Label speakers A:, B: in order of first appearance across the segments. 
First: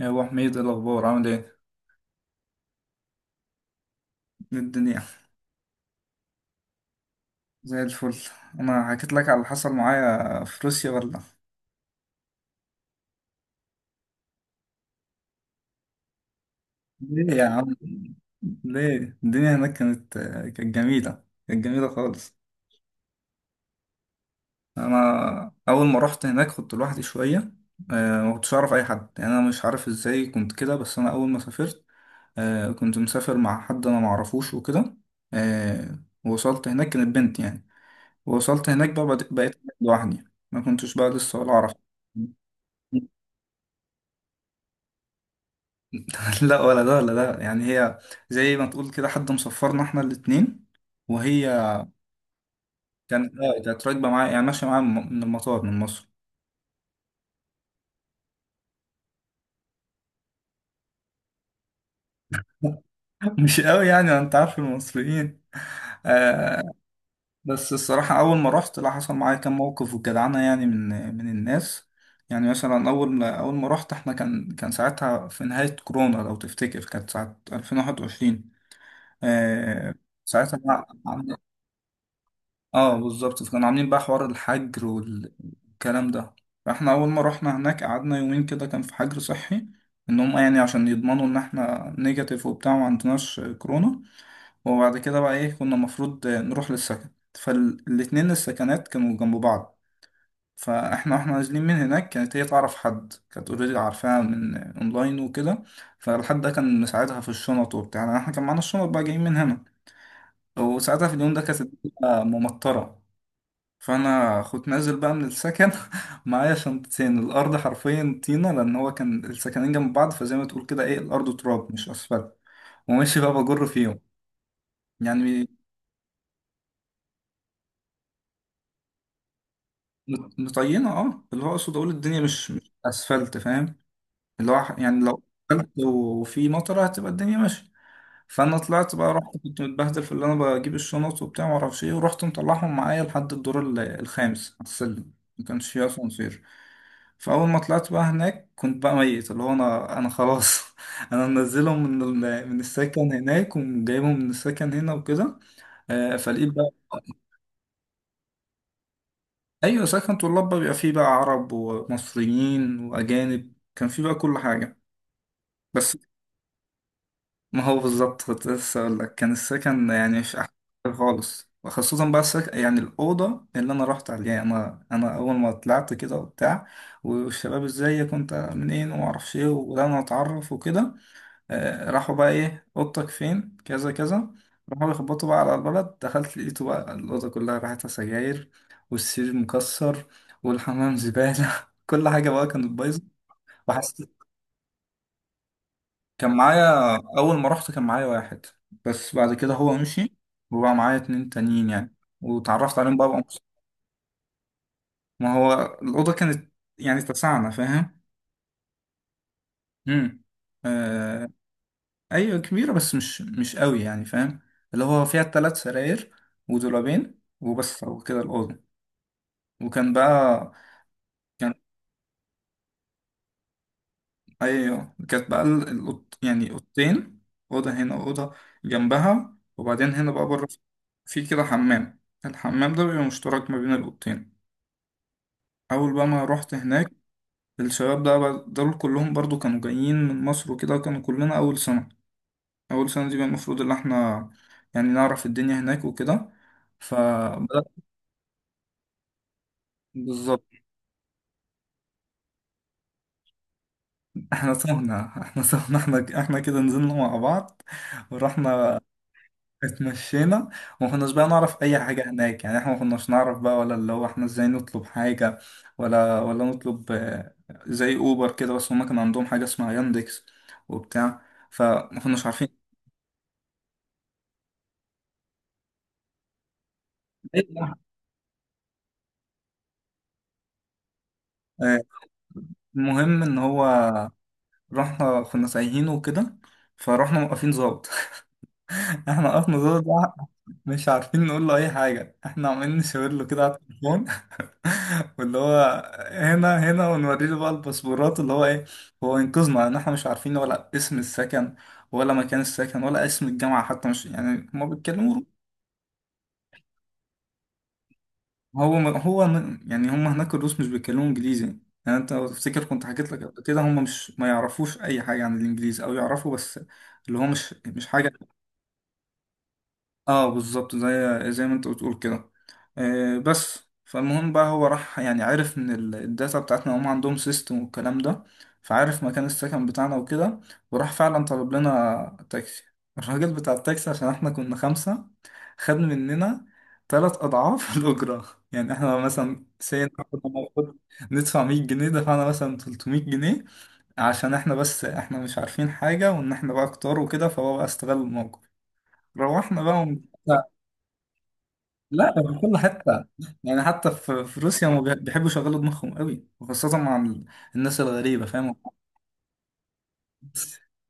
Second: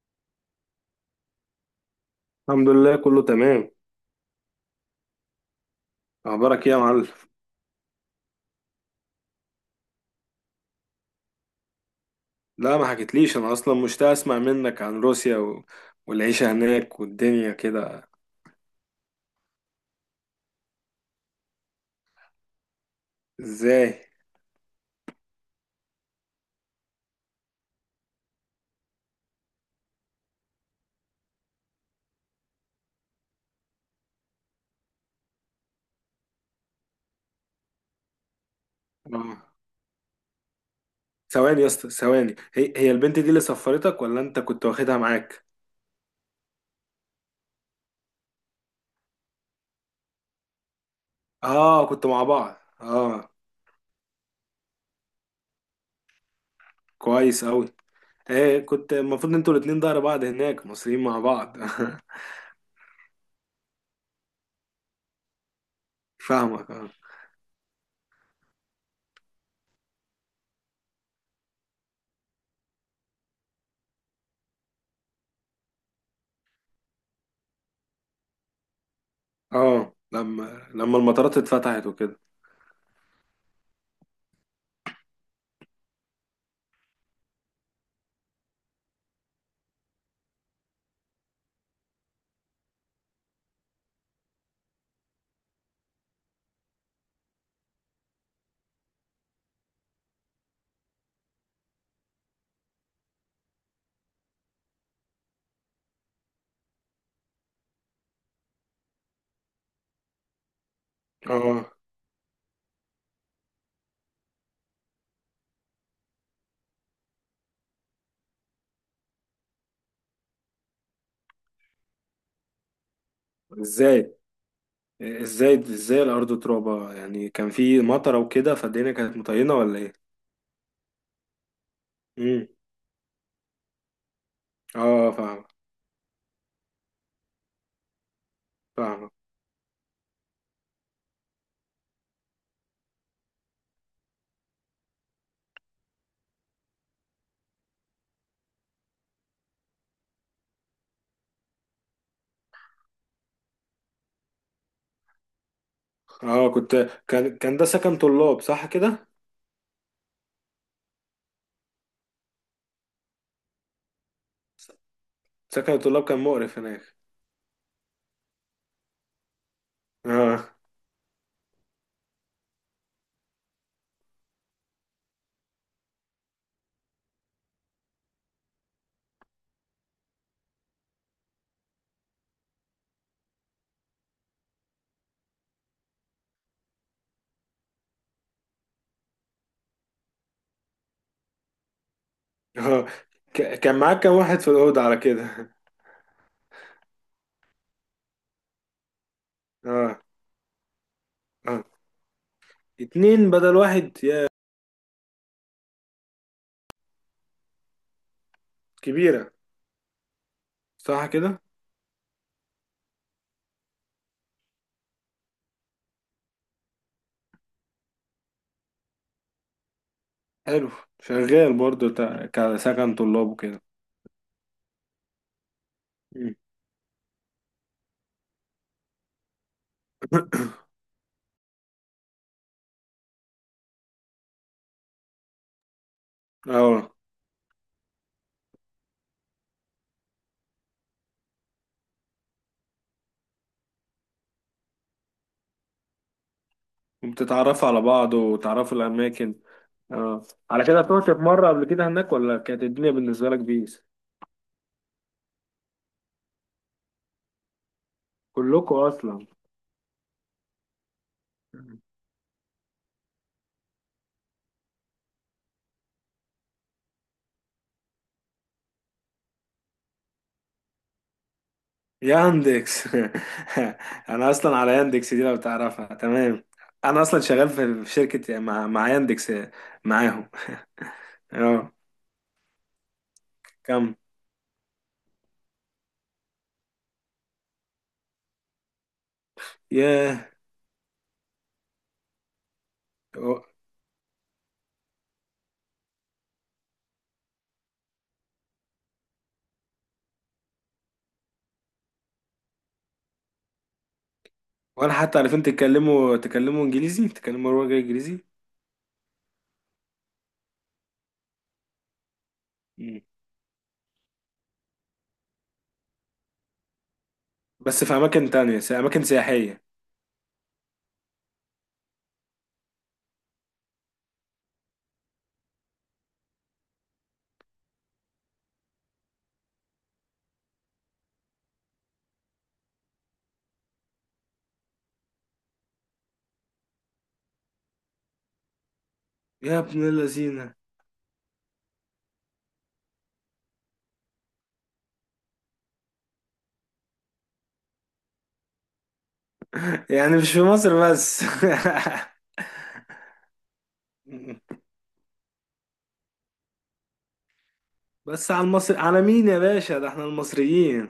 A: يا ابو حميد، إيه الاخبار؟ عامل ايه؟
B: الحمد لله، كله تمام.
A: إيه الدنيا؟
B: اخبارك ايه يا معلم؟
A: زي الفل. انا حكيت لك على اللي حصل معايا في روسيا ولا؟
B: لا ما حكيتليش. انا اصلا مشتاق اسمع منك عن روسيا والعيشه هناك
A: ليه يا
B: والدنيا
A: عم؟
B: كده.
A: ليه؟ الدنيا هناك كانت، كانت جميله خالص.
B: ازاي؟
A: انا اول ما رحت هناك كنت لوحدي شويه. ما كنتش اعرف اي حد، يعني انا مش عارف ازاي كنت كده، بس انا اول ما سافرت كنت مسافر مع حد انا ما اعرفوش وكده. آه، ووصلت هناك كانت بنت يعني، ووصلت هناك بقى بد-
B: آه.
A: بقيت لوحدي، ما كنتش بقى لسه ولا
B: ثواني يا
A: اعرف.
B: اسطى، ثواني. هي البنت دي اللي سفرتك ولا انت كنت واخدها معاك؟
A: لا، ولا ده ولا ده يعني، هي زي ما تقول كده حد مصفرنا احنا الاتنين، وهي
B: اه، كنت مع بعض، اه.
A: كانت، اه كانت راكبه معايا، يعني ماشيه معايا من المطار من مصر.
B: كويس اوي. ايه، كنت المفروض انتوا الاتنين ظهر بعض هناك مصريين مع بعض.
A: مش قوي، يعني ما انت عارف المصريين. آه.
B: فاهمك، اه.
A: بس الصراحه اول ما رحت لا حصل معايا كام موقف وجدعنه، يعني من من الناس. يعني مثلا اول ما رحت احنا كان، ساعتها في نهايه كورونا لو تفتكر، كانت ساعه 2021. آه.
B: اه،
A: ساعتها
B: لما المطارات اتفتحت وكده.
A: اه بالظبط، فكانوا عاملين بقى حوار الحجر والكلام ده. فاحنا اول ما رحنا هناك قعدنا يومين كده كان في حجر صحي، ان هم يعني عشان يضمنوا ان احنا نيجاتيف وبتاع وما عندناش كورونا. وبعد كده بقى ايه، كنا المفروض نروح للسكن، فالاتنين السكنات كانوا جنب بعض. فاحنا واحنا نازلين من هناك كانت هي تعرف حد، كانت اوريدي عارفاها من اونلاين وكده. فالحد ده كان مساعدها في الشنط وبتاع، يعني احنا كان معانا الشنط بقى جايين من هنا. وساعتها في اليوم ده كانت
B: اه.
A: الدنيا ممطرة. فانا كنت نازل بقى من السكن، معايا شنطتين، الارض حرفيا طينه، لان هو كان السكنين جنب بعض، فزي ما تقول كده ايه، الارض تراب مش اسفلت، وماشي بقى بجر
B: ازاي؟
A: فيهم. يعني
B: ازاي الارض ترابه؟ يعني كان في مطره وكده، فالدنيا كانت مطينه ولا ايه؟
A: مطينه، اه، اللي هو اقصد اقول الدنيا
B: امم.
A: مش اسفلت، فاهم؟ اللي هو يعني
B: اه،
A: لو
B: فاهم.
A: اسفلت وفي مطره هتبقى الدنيا ماشيه. فانا طلعت
B: فاهم.
A: بقى، رحت كنت متبهدل في اللي انا بجيب الشنط وبتاع، ما اعرفش ايه، ورحت مطلعهم معايا لحد الدور الخامس على السلم، ما كانش فيه اسانسير. فاول ما طلعت بقى هناك كنت بقى ميت، اللي هو انا خلاص. انا منزلهم من من السكن هناك، وجايبهم من السكن هنا وكده.
B: اه،
A: فلقيت بقى،
B: كنت. كان ده سكن طلاب صح كده؟
A: ايوه سكن طلاب بقى، بيبقى فيه بقى عرب ومصريين واجانب، كان فيه بقى كل حاجه.
B: سكن
A: بس،
B: الطلاب كان مقرف هناك.
A: ما هو بالظبط كنت لسه أقول لك، كان السكن يعني مش أحسن
B: اه.
A: حاجة خالص. وخصوصا بقى السكن يعني، الأوضة اللي أنا رحت عليها، أنا أول ما طلعت كده وبتاع، والشباب إزيك وأنت منين وما أعرفش إيه، وبدأنا نتعرف وكده. آه، راحوا بقى إيه، أوضتك فين كذا كذا، راحوا يخبطوا بقى على البلد. دخلت لقيته بقى الأوضة كلها ريحتها سجاير، والسرير مكسر، والحمام زبالة، كل حاجة بقى كانت
B: اه،
A: بايظة.
B: كان معاك كام
A: وحسيت،
B: واحد في الاوضه على كده؟
A: كان معايا أول ما رحت كان معايا واحد، بس بعد كده هو
B: اه.
A: مشي، وبقى معايا اتنين
B: اه.
A: تانيين يعني، واتعرفت عليهم بقى، بقى
B: اتنين
A: مبسوط.
B: بدل واحد يا.
A: ما هو الأوضة كانت، يعني اتسعنا، فاهم؟
B: كبيره.
A: امم.
B: صح
A: آه.
B: كده.
A: أيوة كبيرة بس مش قوي يعني، فاهم؟ اللي هو فيها تلات سراير ودولابين وبس وكده الأوضة. وكان بقى،
B: حلو. شغال برضو كسكن طلاب وكده.
A: ايوه كانت بقى الأوض،
B: مم.
A: يعني اوضتين، اوضه هنا واوضه جنبها، وبعدين هنا بقى بره في كده حمام، الحمام ده بيبقى مشترك ما بين الاوضتين. اول بقى ما رحت
B: اه.
A: هناك، الشباب ده دول كلهم برضو كانوا جايين من مصر وكده، كانوا كلنا اول سنه. اول سنه دي بقى المفروض ان احنا يعني نعرف الدنيا هناك وكده. ف،
B: وبتتعرفوا على بعض وتعرفوا الاماكن. اه.
A: بالظبط.
B: على كده طلعت في مرة قبل كده هناك ولا كانت الدنيا بالنسبة لك بيس؟
A: احنا تهنا احنا تهنا احنا احنا كده، نزلنا مع بعض
B: كلكم
A: ورحنا
B: اصلا.
A: اتمشينا، وما كناش بقى نعرف اي حاجه هناك، يعني احنا ما كناش نعرف بقى ولا، اللي هو احنا ازاي نطلب حاجه، ولا نطلب. زي اوبر كده، بس هما كان عندهم حاجه اسمها ياندكس وبتاع، فما كناش عارفين.
B: ياندكس. انا اصلا على ياندكس دي لو تعرفها تمام. انا اصلا شغال في شركة مع ياندكس. معاهم. اه.
A: آه، المهم ان هو
B: كم؟
A: رحنا كنا سايحين وكده، فرحنا موقفين ظابط. احنا وقفنا ظابط
B: ياه.
A: مش عارفين نقول له اي حاجه، احنا عمالين نشاور له
B: و-
A: كده على التليفون، واللي هو هنا ونوري له بقى الباسبورات، اللي هو ايه، هو ينقذنا، لان احنا مش عارفين ولا اسم السكن، ولا مكان السكن، ولا اسم الجامعه حتى، مش يعني، هما
B: ولا
A: بيتكلموا
B: حتى عارفين تتكلموا، انجليزي، تتكلموا لغة انجليزي.
A: يعني هما هناك الروس مش بيتكلموا انجليزي. يعني انت لو تفتكر كنت
B: مم.
A: حكيت لك قبل كده، هما مش ما يعرفوش اي حاجه عن الانجليزي، او يعرفوا بس اللي هو مش
B: بس
A: مش
B: في
A: حاجه.
B: اماكن تانية اماكن سياحية.
A: اه بالظبط، زي ما انت بتقول كده. آه بس، فالمهم بقى هو راح يعني عرف من الداتا بتاعتنا، هم عندهم سيستم والكلام ده، فعارف مكان السكن بتاعنا وكده، وراح فعلا طلب لنا تاكسي. الراجل بتاع التاكسي عشان احنا كنا خمسة، خد مننا تلات أضعاف الأجرة، يعني احنا مثلا
B: يا ابن
A: سين كنا
B: اللذينة.
A: المفروض ندفع 100 جنيه، دفعنا مثلا 300 جنيه، عشان احنا بس احنا مش عارفين حاجة، وان احنا بقى كتار وكده، فهو بقى استغل الموقف. روحنا
B: يعني مش في
A: بقى،
B: مصر بس.
A: لا ده في كل حتة، يعني حتى في روسيا هم بيحبوا يشغلوا دماغهم قوي، وخاصة مع الناس الغريبة،
B: بس على
A: فاهم؟
B: المصري على مين يا باشا؟ ده احنا المصريين.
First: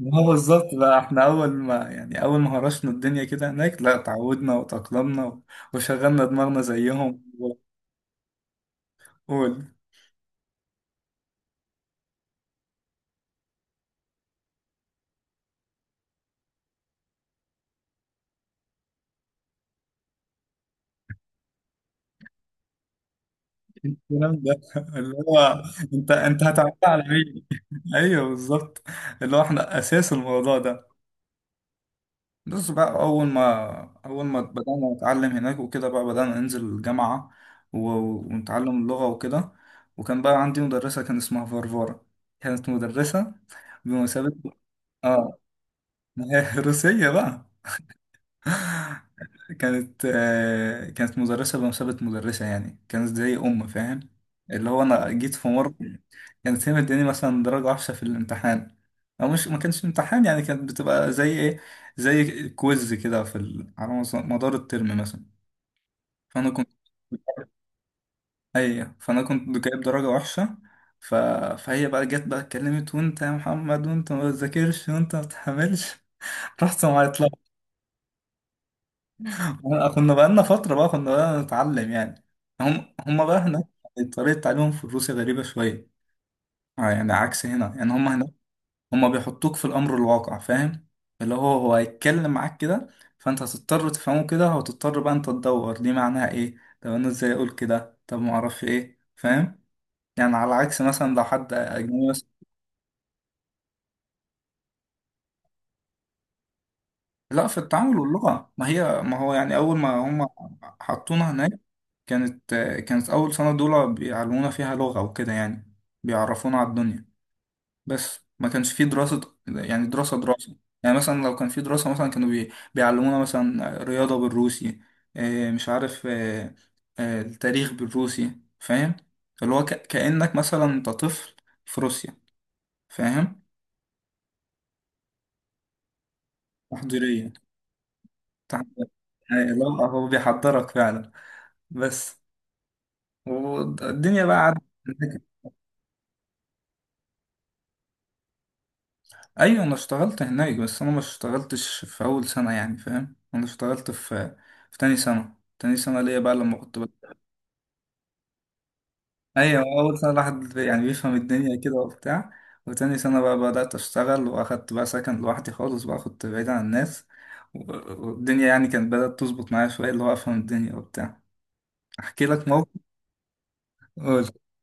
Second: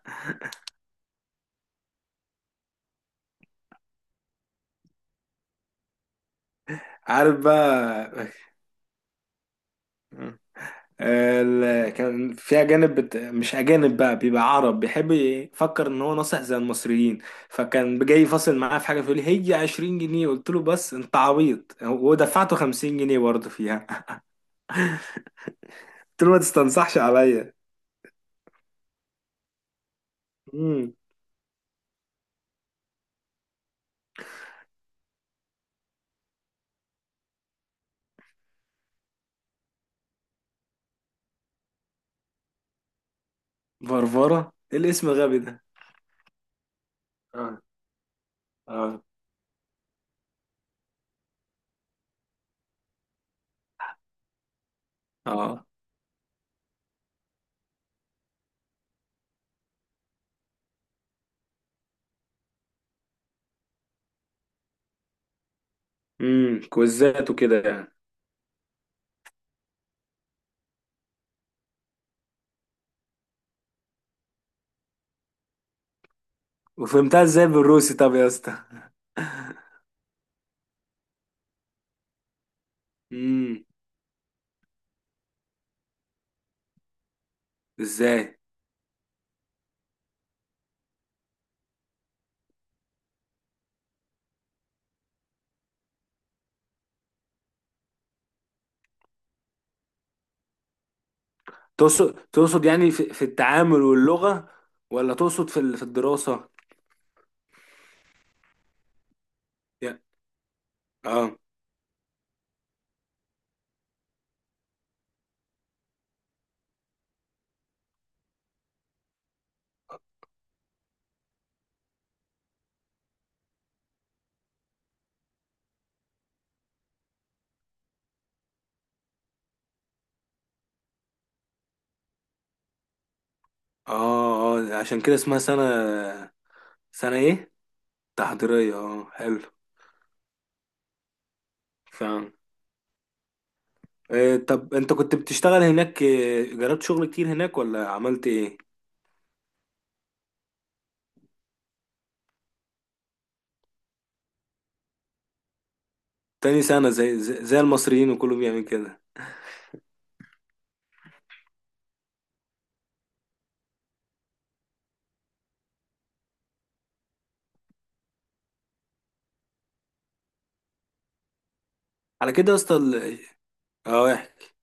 A: ما هو بالظبط بقى احنا أول ما يعني، أول ما هرشنا الدنيا كده هناك، لا اتعودنا وتأقلمنا و، وشغلنا دماغنا زيهم
B: عارف
A: و،
B: بقى.
A: والكلام
B: كان في اجانب، مش اجانب بقى، بيبقى عرب بيحب يفكر ان هو ناصح زي المصريين، فكان جاي فاصل معاه في حاجه فيقول لي هي 20 جنيه، قلت له بس انت عبيط ودفعته 50 جنيه برضه فيها.
A: ده. اللي هو، انت
B: قلت له ما
A: انت هتعملها
B: تستنصحش
A: على مين؟
B: عليا.
A: ايوه بالظبط، اللي هو احنا أساس الموضوع ده.
B: امم.
A: بس بقى أول ما، أول ما بدأنا نتعلم هناك وكده، بقى بدأنا ننزل الجامعة و، ونتعلم اللغة وكده. وكان بقى عندي مدرسة كان اسمها فارفارا، كانت مدرسة بمثابة،
B: فرفره، ايه الاسم الغبي
A: آه،
B: ده؟
A: ما هي روسية بقى.
B: اه. اه.
A: كانت، كانت مدرسة بمثابة مدرسة يعني، كانت زي أم، فاهم؟ اللي هو أنا جيت في
B: اه.
A: مرة كانت هي مداني مثلا درجة وحشة في الامتحان، أو مش ما كانش امتحان يعني، كانت بتبقى زي إيه، زي كويز كده في ال، على مدار الترم مثلا. فأنا
B: امم،
A: كنت
B: كوزات وكده يعني.
A: أي، فأنا كنت جايب درجة وحشة. ف، فهي بقى جت بقى اتكلمت، وأنت يا محمد وأنت ما بتذاكرش وأنت ما بتحملش، رحت معيط.
B: وفهمتها ازاي بالروسي طب يا اسطى؟
A: كنا بقالنا فترة بقى كنا بقى نتعلم يعني، هم بقى هناك،
B: امم.
A: طريقة تعليمهم في روسيا غريبة شوية. يعني عكس هنا يعني، هم هناك
B: ازاي؟
A: هم بيحطوك في الأمر الواقع، فاهم؟ اللي هو هو هيتكلم معاك كده، فأنت هتضطر تفهمه كده، وتضطر بقى أنت تدور دي معناها إيه، طب أنا إزاي أقول كده، طب معرفش إيه، فاهم؟ يعني على عكس مثلا لو حد أجنبي.
B: تقصد يعني في التعامل واللغة، ولا تقصد في الدراسة؟
A: لا في التعامل واللغة، ما هي ما هو يعني أول ما
B: يا-
A: هم حطونا
B: اه.
A: هناك، كانت، كانت أول سنة دول بيعلمونا فيها لغة وكده يعني، بيعرفونا على الدنيا. بس ما كانش في دراسة، يعني دراسة. يعني مثلا لو كان في دراسة، مثلا كانوا بيعلمونا مثلا رياضة بالروسي، مش عارف، التاريخ بالروسي، فاهم؟ اللي هو كأنك مثلا أنت طفل في روسيا، فاهم؟
B: اه. اه، عشان كده اسمها سنة. سنة
A: تحضيرية.
B: ايه؟ تحضيرية،
A: تحضيرية،
B: اه، حلو.
A: يعني اللي هو هو بيحضرك فعلا. بس،
B: فاهم.
A: والدنيا بقى
B: إيه
A: عدت
B: طب انت كنت
A: هناك.
B: بتشتغل هناك إيه، جربت شغل كتير هناك ولا عملت ايه؟
A: ايوه انا اشتغلت هناك، بس انا ما اشتغلتش في اول سنه يعني، فاهم؟ انا اشتغلت في، في تاني سنه، تاني سنه ليا بقى لما
B: تاني
A: كنت
B: سنة،
A: بقى.
B: زي المصريين وكله بيعمل كده.
A: ايوه، اول سنه الواحد يعني بيفهم الدنيا كده وبتاع، وتاني سنه بقى بدات اشتغل، واخدت بقى سكن لوحدي خالص بقى، كنت بعيد عن الناس و، والدنيا يعني كانت بدات تظبط معايا شويه، اللي هو افهم الدنيا وبتاع. احكي
B: على
A: لك
B: كده يا
A: موقف.
B: اسطى، اه،
A: قول.
B: احكي.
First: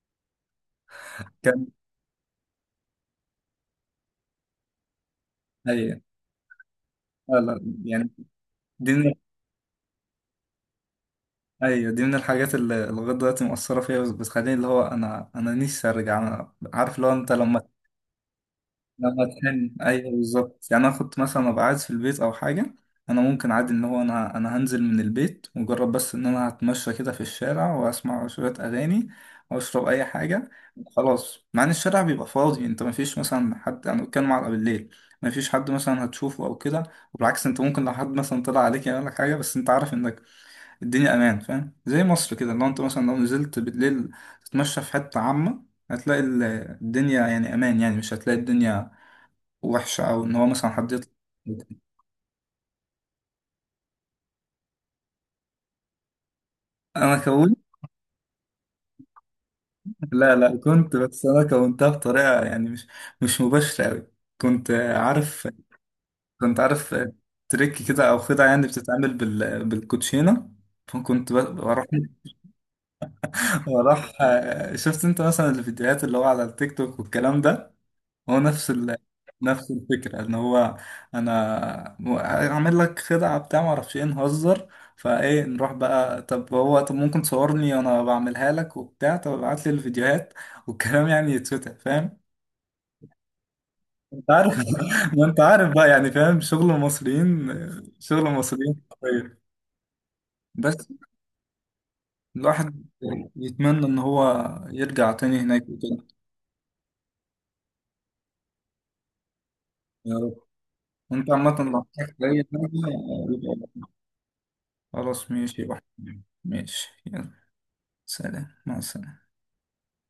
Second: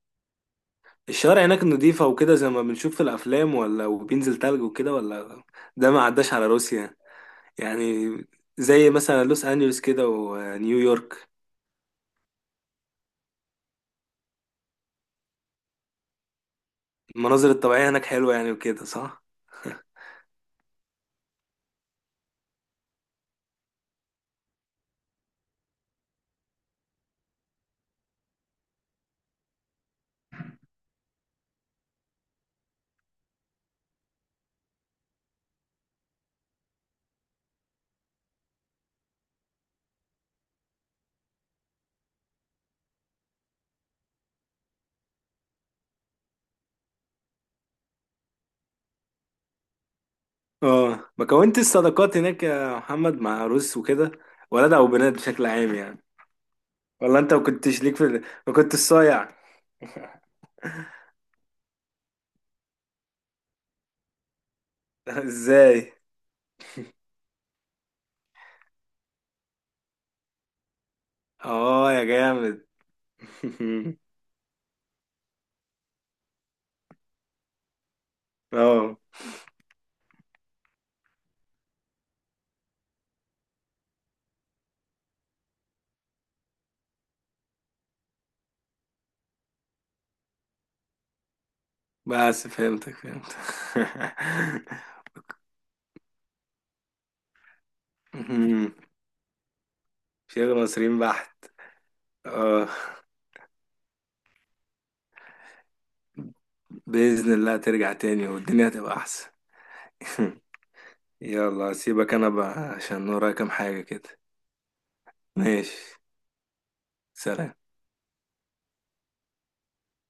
B: الشوارع هناك
A: كان،
B: نضيفة وكده زي ما بنشوف في الافلام ولا؟ وبينزل تلج وكده ولا؟ ده
A: ايوه.
B: ما عداش على روسيا
A: لا لا يعني
B: يعني؟ زي
A: الدنيا،
B: مثلا لوس انجلوس كده ونيويورك.
A: ايوه دي من الحاجات اللي لغايه دلوقتي مؤثره فيا، بس بتخليني اللي هو انا نفسي ارجع، انا عارف اللي هو انت
B: المناظر
A: لما،
B: الطبيعية هناك حلوة يعني، وكده صح؟
A: لما تحن. ايوه بالظبط، يعني انا كنت مثلا ابقى قاعد في البيت او حاجه، انا ممكن عادي ان هو انا، انا هنزل من البيت مجرد بس ان انا هتمشى كده في الشارع، واسمع شويه اغاني واشرب اي حاجه، خلاص. مع ان الشارع بيبقى فاضي، انت مفيش مثلا حد، انا بتكلم على بالليل، مفيش حد مثلا هتشوفه او كده. وبالعكس انت ممكن لو حد مثلا طلع عليك يعمل لك حاجه، بس انت عارف انك الدنيا امان، فاهم؟ زي مصر كده، لو انت مثلا لو نزلت بالليل تتمشى في حته عامه، هتلاقي الدنيا يعني امان، يعني مش هتلاقي الدنيا وحشه، او ان هو مثلا حد
B: اه،
A: يطلع.
B: ما كونتش صداقات هناك يا محمد مع روس وكده؟ ولاد او بنات بشكل عام يعني.
A: انا
B: ولا انت ما
A: كونت،
B: كنتش ليك في ما كنتش صايع؟
A: لا لا كنت، بس انا كونتها بطريقه يعني مش مباشره قوي. كنت عارف،
B: ازاي؟
A: كنت عارف تريك كده او خدعه، يعني بتتعمل بال، بالكوتشينه. فكنت بروح،
B: اه يا جامد.
A: بروح، شفت انت مثلا الفيديوهات اللي هو على التيك توك والكلام ده، هو نفس ال،
B: اه،
A: نفس الفكرة ان هو، انا اعمل لك خدعة بتاع ما اعرفش ايه نهزر، فايه نروح بقى، طب هو طب ممكن تصورني وانا بعملها لك وبتاع، طب ابعت لي الفيديوهات والكلام، يعني يتفتح، فاهم؟
B: بس فهمتك.
A: انت عارف. ما انت عارف بقى، يعني فاهم شغل المصريين، شغل
B: مهم.
A: المصريين حرفيا.
B: شغل
A: بس،
B: مصريين بحت. اه،
A: الواحد يتمنى ان هو يرجع تاني هناك وكده.
B: بإذن الله ترجع تاني والدنيا هتبقى أحسن.
A: يا رب. وانت عامة
B: يلا
A: لو
B: سيبك،
A: احتجت
B: انا
A: اي
B: بقى
A: حاجة
B: عشان ورايا كام حاجة
A: يبقى.
B: كده.
A: خلاص ماشي يا
B: ماشي.
A: وحيد. ماشي يلا.
B: سلام.
A: سلام مع السلامة.